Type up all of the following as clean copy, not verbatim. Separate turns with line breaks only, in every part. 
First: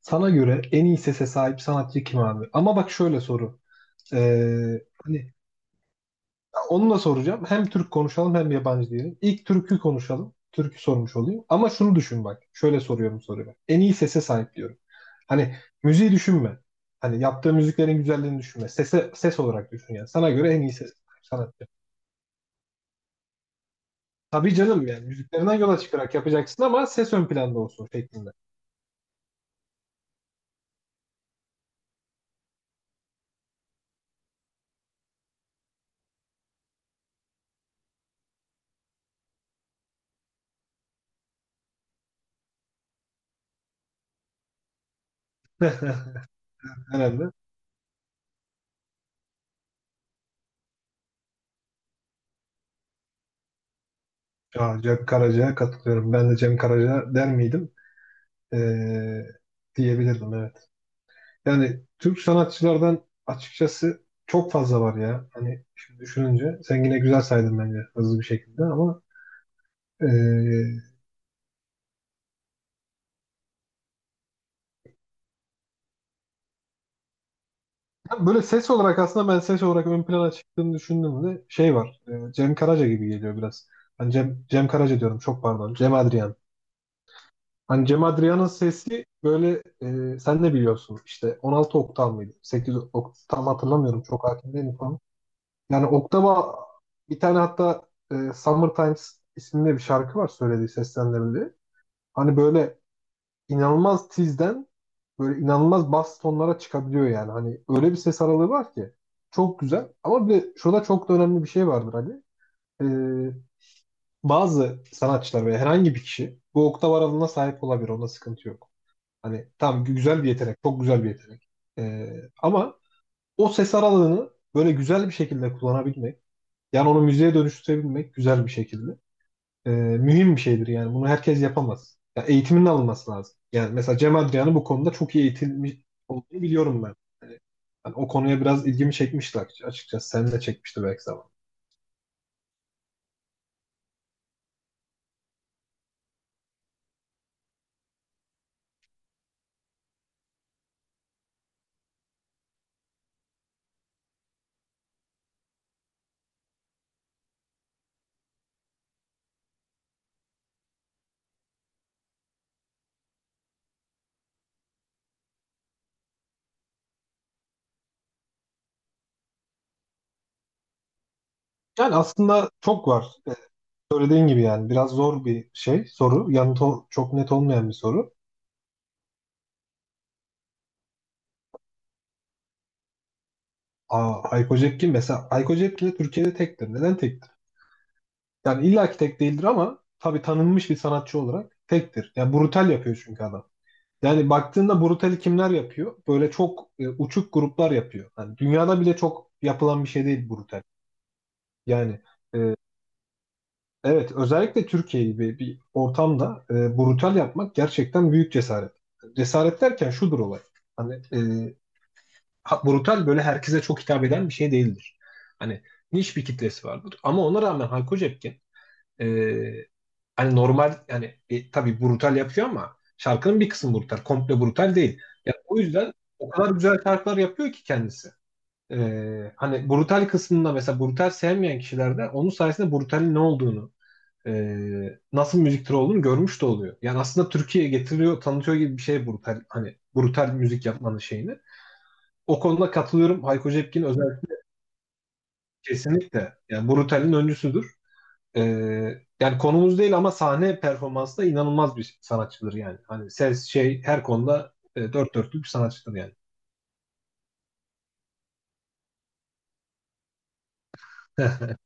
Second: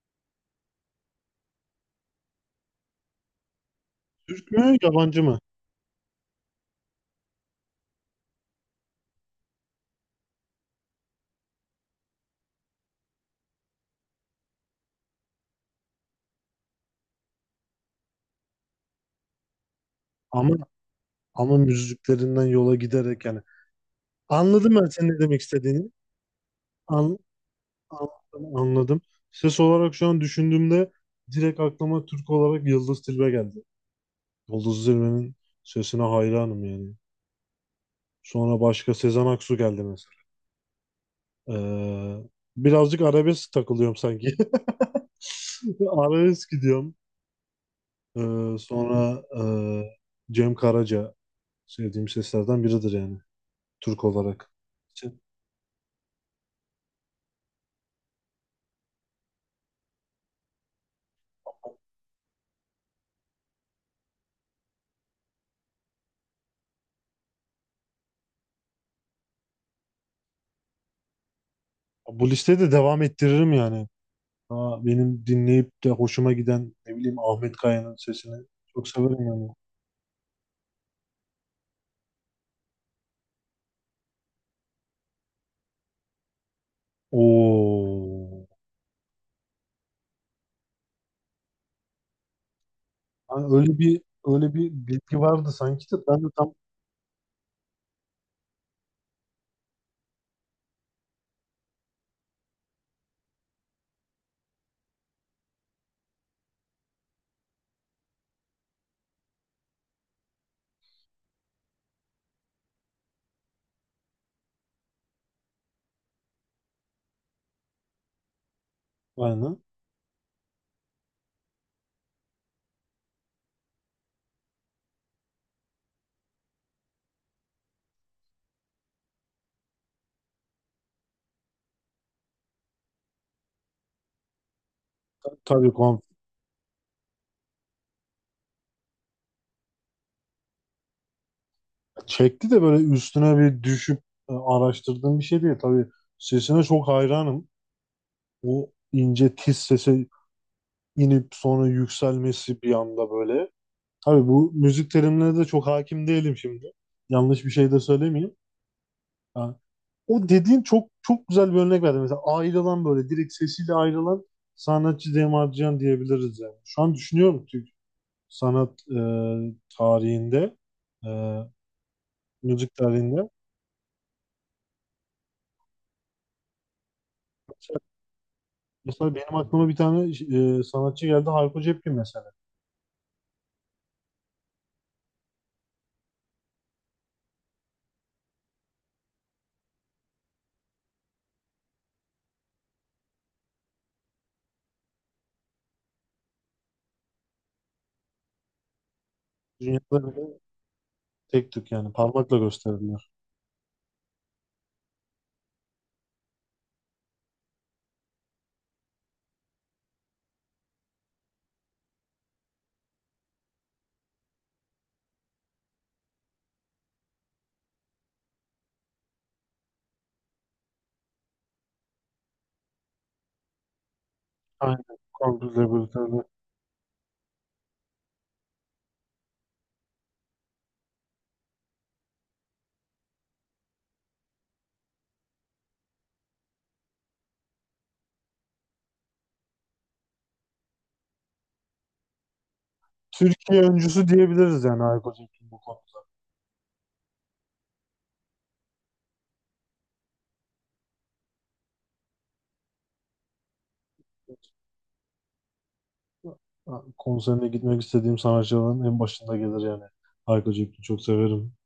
Sana göre en iyi sese sahip sanatçı kim abi? Ama bak şöyle soru.
Mü
Ee,
yabancı
hani
mı?
onu da soracağım. Hem Türk konuşalım hem yabancı diyelim. İlk türkü konuşalım. Türkü sormuş olayım. Ama şunu düşün bak. Şöyle soruyorum soruyu. En iyi sese sahip diyorum. Hani müziği düşünme. Hani yaptığı müziklerin güzelliğini düşünme. Sese, ses olarak düşün yani. Sana göre
Ama
en iyi sese sahip
ama
sanatçı.
müziklerinden yola giderek yani.
Tabii
Anladım ben
canım yani
senin ne demek
müziklerinden yola
istediğini.
çıkarak yapacaksın ama ses
An,
ön planda olsun şeklinde.
Anladım, anladım. Ses olarak şu an düşündüğümde direkt aklıma Türk olarak Yıldız Tilbe geldi. Yıldız Tilbe'nin sesine hayranım yani. Sonra başka Sezen Aksu geldi mesela. Ee, Birazcık arabesk takılıyorum sanki. Arabesk gidiyorum.
Herhalde.
Sonra Cem Karaca sevdiğim seslerden biridir yani Türk olarak.
Ya, Cem Karaca'ya katılıyorum. Ben de Cem Karaca der miydim? Ee, Diyebilirdim evet. Yani Türk sanatçılardan açıkçası çok fazla var ya. Hani şimdi düşününce sen yine güzel saydın bence hızlı bir şekilde ama ee,
Bu listeyi de devam ettiririm yani. Daha benim dinleyip de hoşuma giden ne bileyim Ahmet Kaya'nın
ya böyle
sesini
ses
çok
olarak
severim
aslında ben
yani.
ses olarak ön plana çıktığını düşündüğümde şey var. Cem Karaca gibi geliyor biraz. Hani Cem Karaca diyorum çok pardon. Cem Adrian. Hani Cem Adrian'ın
Oo.
sesi böyle sen ne biliyorsun işte 16 oktav mıydı? 8 oktav mı
Hani öyle bir
hatırlamıyorum çok hakim
öyle bir
değilim falan.
bilgi vardı sanki
Yani
de ben de tam
oktava bir tane hatta Summer Times isimli bir şarkı var söylediği seslendirildiği. Hani böyle inanılmaz tizden böyle inanılmaz bas tonlara çıkabiliyor yani. Hani öyle bir ses aralığı var ki çok güzel. Ama bir de şurada çok da önemli bir şey vardır Ali. E, Bazı sanatçılar veya herhangi bir kişi bu oktav aralığına sahip olabilir. Onda sıkıntı yok. Hani
aynı.
tam güzel bir yetenek, çok güzel bir yetenek. E, ama o ses aralığını böyle güzel bir şekilde kullanabilmek yani onu müzeye dönüştürebilmek güzel bir şekilde. Mühim bir şeydir yani. Bunu herkes yapamaz. Ya eğitiminin alınması lazım. Yani mesela Cem Adrian'ın bu konuda çok iyi
Tabii
eğitilmiş
kon
olduğunu biliyorum ben. Yani o konuya biraz ilgimi çekmişti açıkçası. Sen de çekmişti belki zaman.
çekti de böyle üstüne bir düşüp araştırdığım bir şey değil. Tabii sesine çok hayranım. O ince tiz sese inip sonra yükselmesi bir anda böyle. Tabii bu müzik terimlerine de çok hakim değilim şimdi. Yanlış bir şey de söylemeyeyim. Ha, O dediğin çok çok güzel bir örnek verdi. Mesela ayrılan böyle direkt sesiyle ayrılan sanatçı Cem Adrian diyebiliriz yani. Şu an düşünüyorum Türk sanat tarihinde, e,
Yani aslında
müzik
çok var.
tarihinde.
Söylediğin gibi yani biraz zor bir şey, soru. Yanıtı çok net olmayan bir soru.
Mesela benim aklıma bir tane sanatçı geldi Hayko Cepkin mesela.
Aa, Hayko Cepkin mesela Hayko Cepkin de Türkiye'de tektir. Neden tektir? Yani illaki tek değildir ama tabii tanınmış bir sanatçı olarak tektir. Yani brutal yapıyor çünkü adam. Yani baktığında brutali kimler yapıyor? Böyle çok uçuk gruplar yapıyor. Yani dünyada bile çok yapılan bir
Dünyada
şey değil
bile
brutal.
tek tük yani
Yani
parmakla
e,
gösterdiler.
evet özellikle Türkiye gibi bir ortamda brutal yapmak gerçekten büyük cesaret. Cesaret derken şudur olay. Hani brutal böyle herkese çok hitap eden bir şey değildir. Hani niş bir kitlesi vardır. Ama ona rağmen Hayko Cepkin e, hani normal yani tabii brutal yapıyor ama şarkının bir kısmı brutal. Komple brutal
Aynen.
değil. Yani o
Kongreyle
yüzden
birlikte.
o kadar güzel şarkılar yapıyor ki kendisi. Hani brutal kısmında mesela brutal sevmeyen kişiler de onun sayesinde brutalin ne olduğunu, nasıl müzik türü olduğunu görmüş de oluyor. Yani aslında Türkiye'ye getiriyor, tanıtıyor gibi bir şey brutal. Hani brutal müzik yapmanın şeyini. O konuda katılıyorum. Hayko
Türkiye
Cepkin
öncüsü
özellikle
diyebiliriz yani Hayko Cepkin bu konuda.
kesinlikle. Yani Brutal'in öncüsüdür. Ee, Yani konumuz değil ama sahne performansı da inanılmaz bir sanatçıdır yani. Hani ses şey her konuda dört dörtlük bir sanatçıdır yani.
Konserine gitmek istediğim sanatçıların en başında gelir yani. Hayko Cepkin'i çok severim.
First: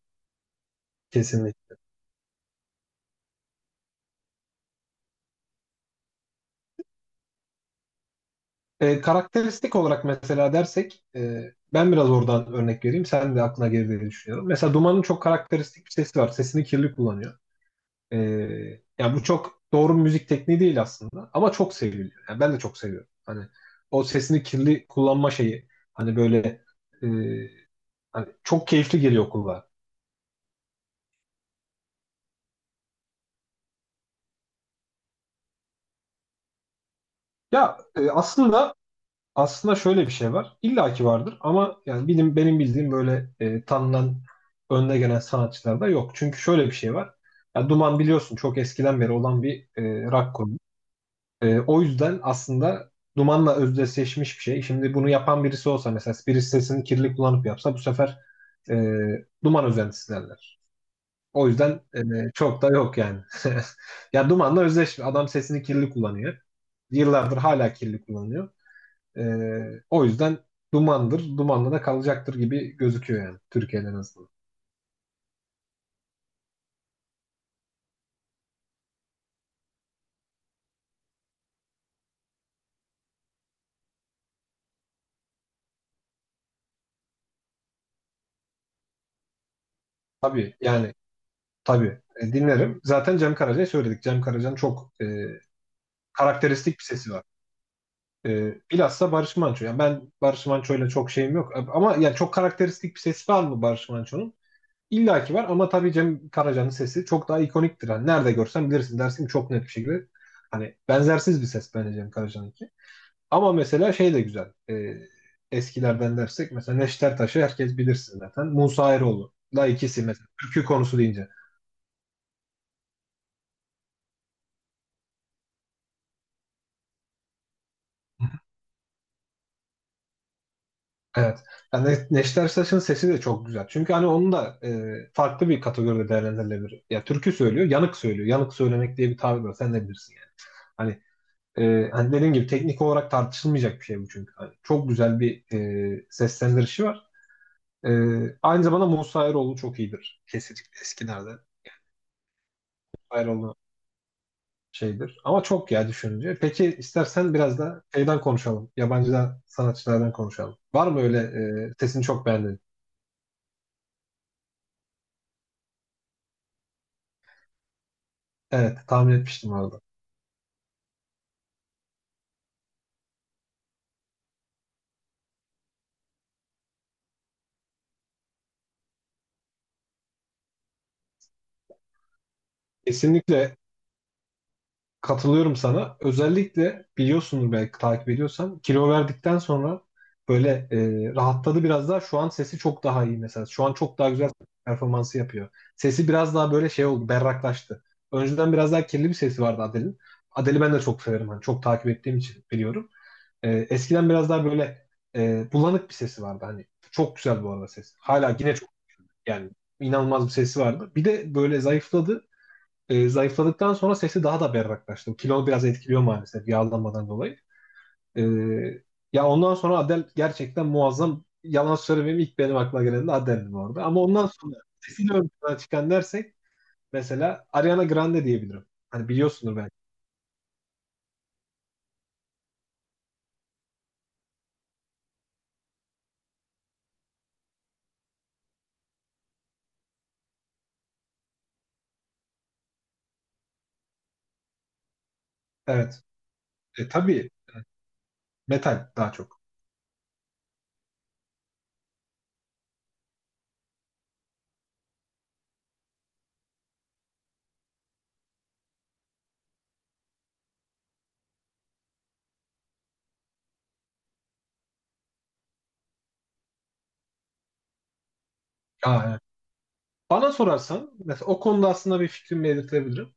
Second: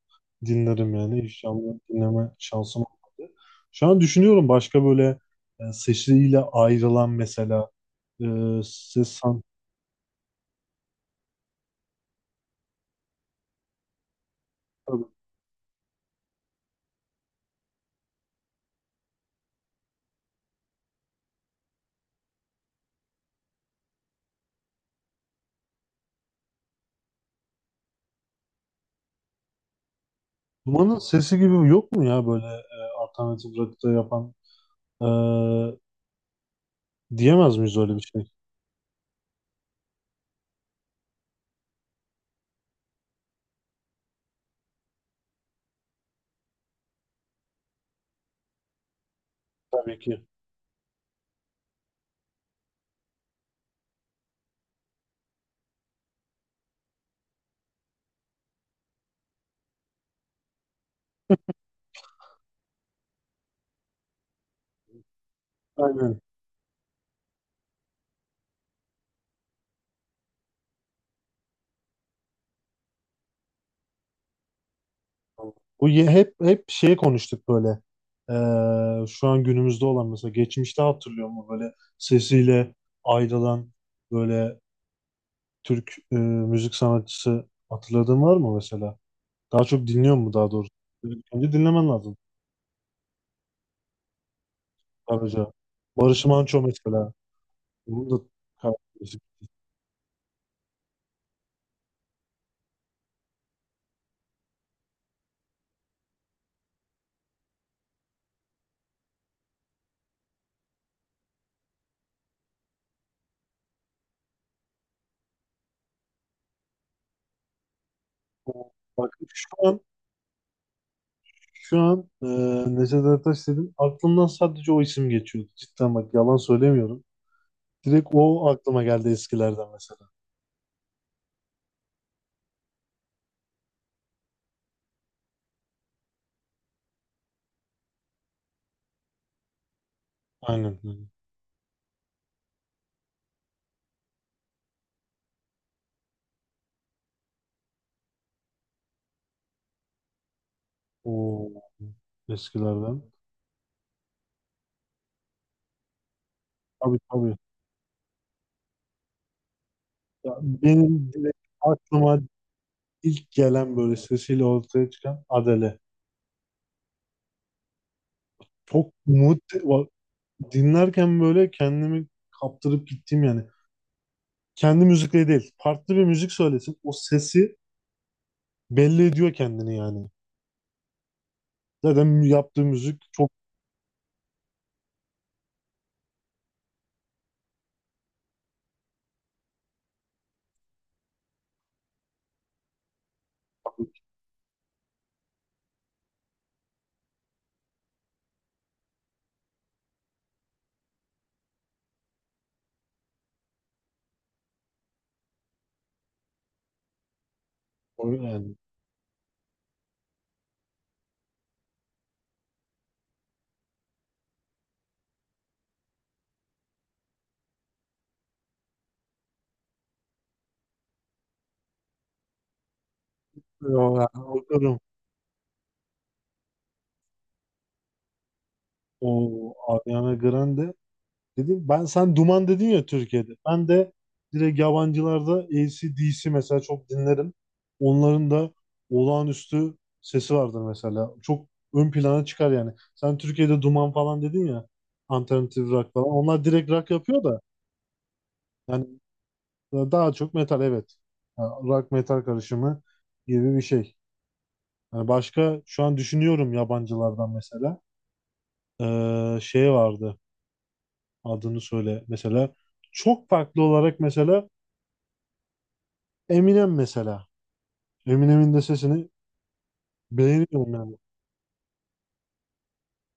Dinlerim yani.
Kesinlikle.
İnşallah dinleme şansım olmadı. Şu an düşünüyorum başka böyle sesiyle ayrılan mesela e, ses san-.
Karakteristik olarak mesela dersek ben biraz oradan örnek vereyim. Sen de aklına gelir diye düşünüyorum. Mesela Duman'ın
Tabii.
çok karakteristik bir sesi var. Sesini kirli kullanıyor. Ee, Yani bu çok doğru bir müzik tekniği değil aslında ama çok seviliyor. Yani ben de çok seviyorum. Hani o sesini kirli kullanma şeyi hani böyle e, hani çok keyifli geliyor kulağa.
Duman'ın sesi gibi yok mu ya böyle alternatif rock'ta yapan e, diyemez miyiz
Ya
öyle bir şey?
aslında şöyle bir şey var. İlla ki vardır ama yani benim bildiğim böyle tanınan önde gelen sanatçılar da yok. Çünkü şöyle bir şey var. Ya Duman biliyorsun çok eskiden beri olan bir
Tabii ki.
rock. O yüzden aslında dumanla özdeşleşmiş bir şey. Şimdi bunu yapan birisi olsa mesela birisi sesini kirli kullanıp yapsa bu sefer e, duman özentisi derler. O yüzden çok da yok yani. Ya dumanla özdeş adam sesini kirli
Aynen.
kullanıyor. Yıllardır hala kirli kullanıyor. E, O yüzden dumandır, dumanla da kalacaktır gibi gözüküyor yani Türkiye'de en azından.
Bu ye- hep şey konuştuk böyle. E, şu an günümüzde olan mesela geçmişte hatırlıyor mu böyle sesiyle ayrılan böyle Türk müzik sanatçısı hatırladığın var mı mesela? Daha çok dinliyor mu daha
Tabii
doğrusu?
yani
Önce dinlemen
tabii.
lazım
Dinlerim. Zaten Cem Karaca'yı söyledik. Cem Karaca'nın çok
Karaca. Barış Manço
karakteristik bir sesi
mesela.
var.
Bunun da
Bilhassa
kardeşi.
Barış Manço. Yani ben Barış Manço'yla çok şeyim yok. Ama yani çok karakteristik bir sesi var mı Barış Manço'nun? İlla ki var ama tabii Cem Karaca'nın sesi çok daha ikoniktir. Yani nerede görsen bilirsin dersin ki çok net bir şekilde. Hani benzersiz bir ses bence Cem Karaca'nınki. Ama mesela şey de güzel. Eskilerden dersek mesela Neşter Taş'ı herkes bilirsin zaten. Musa
Bak
Eroğlu.
şu
Da
an
ikisi mesela. Türkü konusu deyince.
şu an e, Neşet Ertaş dedim. Aklımdan sadece o isim geçiyordu. Cidden bak yalan söylemiyorum. Direkt o aklıma geldi eskilerden mesela.
Evet. Yani Neşter Saç'ın sesi de çok güzel. Çünkü hani onun da farklı bir kategoride değerlendirilebilir. Ya türkü söylüyor, yanık söylüyor. Yanık söylemek diye bir tabir var. Sen de bilirsin yani.
Aynen.
Hani, hani dediğim gibi teknik olarak tartışılmayacak bir şey bu çünkü. Hani çok güzel bir seslendirişi var. E, Aynı zamanda Musa Eroğlu çok iyidir. Kesinlikle eskilerde.
O eskilerden.
Eroğlu şeydir. Ama çok ya düşününce. Peki
Tabii,
istersen
tabii.
biraz da şeyden konuşalım. Yabancı sanatçılardan
Ya
konuşalım. Var mı
benim
öyle
direkt
sesini
aklıma
çok beğendin?
ilk gelen böyle sesiyle ortaya çıkan Adele.
Evet,
Çok
tahmin
umut
etmiştim orada.
dinlerken böyle kendimi kaptırıp gittim yani. Kendi müzikleri değil. Farklı bir müzik söylesin. O sesi belli ediyor kendini yani. Zaten yaptığı müzik çok
Kesinlikle katılıyorum sana. Özellikle biliyorsundur belki takip ediyorsan kilo verdikten sonra böyle rahatladı biraz daha. Şu an sesi çok daha iyi mesela. Şu an çok daha güzel performansı yapıyor. Sesi biraz daha böyle şey oldu, berraklaştı. Önceden biraz daha kirli bir sesi vardı Adele'in. Adele'i ben de çok severim. Hani çok takip ettiğim için biliyorum. Eskiden biraz daha böyle bulanık bir sesi vardı. Hani çok güzel bu arada ses. Hala yine
yani.
çok yani inanılmaz bir sesi vardı. Bir de böyle zayıfladı. Zayıfladıktan sonra sesi daha da berraklaştı. Kilo biraz etkiliyor maalesef yağlanmadan dolayı. E, Ya ondan sonra Adele gerçekten muazzam. Yalan söylemeyeyim ilk benim aklıma gelen de Adele'di bu arada.
O,
Ama ondan sonra
yani,
sesiyle ön plana çıkan dersek mesela Ariana Grande diyebilirim. Hani
o
biliyorsundur belki.
Ariana Grande dedim. Ben sen Duman dedin ya Türkiye'de. Ben de direkt yabancılarda AC/DC mesela çok dinlerim. Onların da olağanüstü sesi vardır mesela. Çok ön plana çıkar yani. Sen Türkiye'de Duman falan dedin ya. Alternatif rock
Evet.
falan. Onlar direkt rock yapıyor
Tabii
da. Yani
metal daha çok.
daha çok metal, evet. Yani rock metal karışımı gibi bir şey. Yani başka şu an düşünüyorum yabancılardan mesela. Şey vardı adını söyle. Mesela çok farklı olarak mesela Eminem mesela. Eminem'in de
Aa,
sesini
evet. Bana
beğeniyorum
sorarsan
yani.
mesela o konuda aslında bir fikrimi belirtebilirim.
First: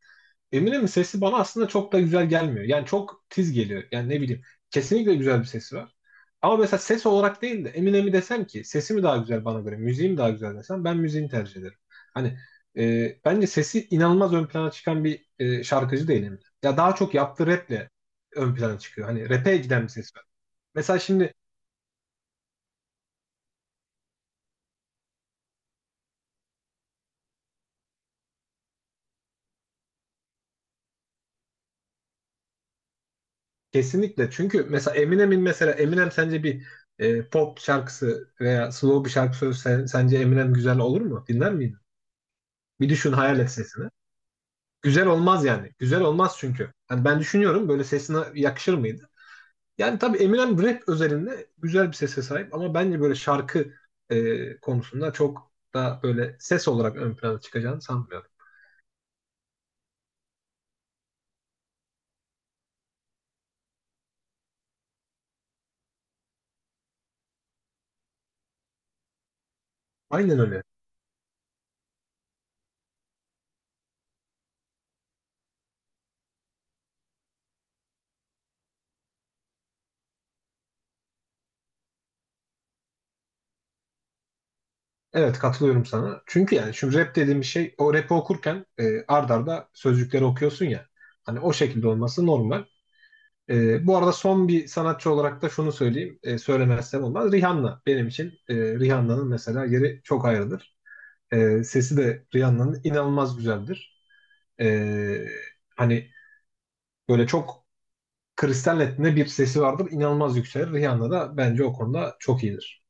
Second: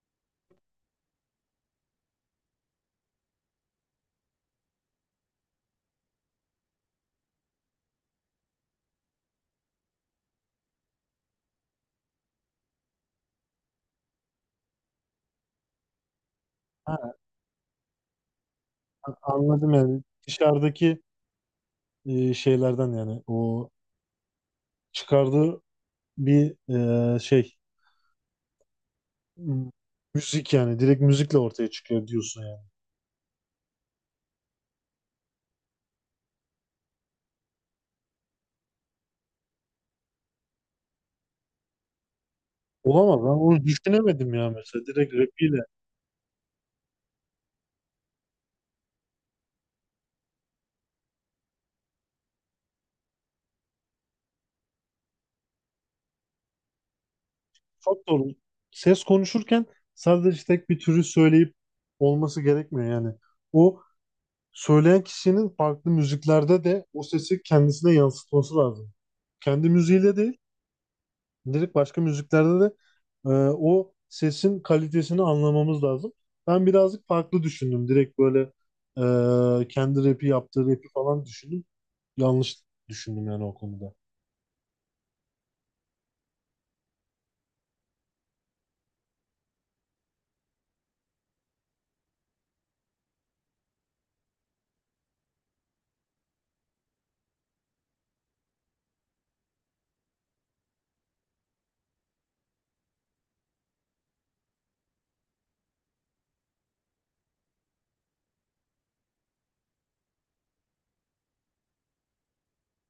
Eminem'in sesi bana aslında çok da güzel gelmiyor. Yani çok tiz geliyor. Yani ne bileyim. Kesinlikle güzel bir sesi var. Ama mesela ses olarak değil de Eminem'i desem ki sesi mi daha güzel bana göre, müziği mi daha güzel desem ben müziğini tercih ederim. Hani bence sesi inanılmaz ön plana çıkan bir şarkıcı değil Eminem. Ya daha çok
Ha,
yaptığı raple ön plana çıkıyor. Hani rap'e
Anladım
giden bir
yani.
ses var. Mesela
Dışarıdaki
şimdi
şeylerden yani o çıkardığı bir e, şey m- müzik yani direkt müzikle ortaya çıkıyor diyorsun yani.
kesinlikle çünkü mesela Eminem sence bir pop şarkısı veya slow bir şarkı söylese sence Eminem güzel olur mu? Dinler miydin? Bir düşün
Olamaz, ben
hayal et
onu
sesini.
düşünemedim ya, mesela
Güzel
direkt
olmaz
rapiyle.
yani. Güzel olmaz çünkü. Hani ben düşünüyorum böyle sesine yakışır mıydı? Yani tabii Eminem rap özelinde güzel bir sese sahip ama bence böyle şarkı konusunda çok da böyle ses olarak ön plana çıkacağını
Çok doğru.
sanmıyorum.
Ses konuşurken sadece tek bir türü söyleyip olması gerekmiyor yani. O söyleyen kişinin farklı müziklerde de o sesi kendisine yansıtması lazım. Kendi müziğiyle değil,
Aynen öyle.
direkt başka müziklerde de o sesin kalitesini anlamamız lazım. Ben birazcık farklı düşündüm. Direkt böyle kendi rapi yaptığı rapi falan düşündüm. Yanlış düşündüm yani o konuda.
Evet katılıyorum sana. Çünkü yani şimdi rap dediğim şey o rapi okurken ard arda sözcükleri okuyorsun ya. Hani o şekilde olması normal. Bu arada son bir sanatçı olarak da şunu söyleyeyim. Söylemezsem olmaz. Rihanna benim için Rihanna'nın mesela yeri çok ayrıdır. Sesi de Rihanna'nın inanılmaz güzeldir. E, hani böyle çok Kristal Net'inde bir sesi vardır. İnanılmaz yükselir. Rihanna da bence o konuda çok iyidir.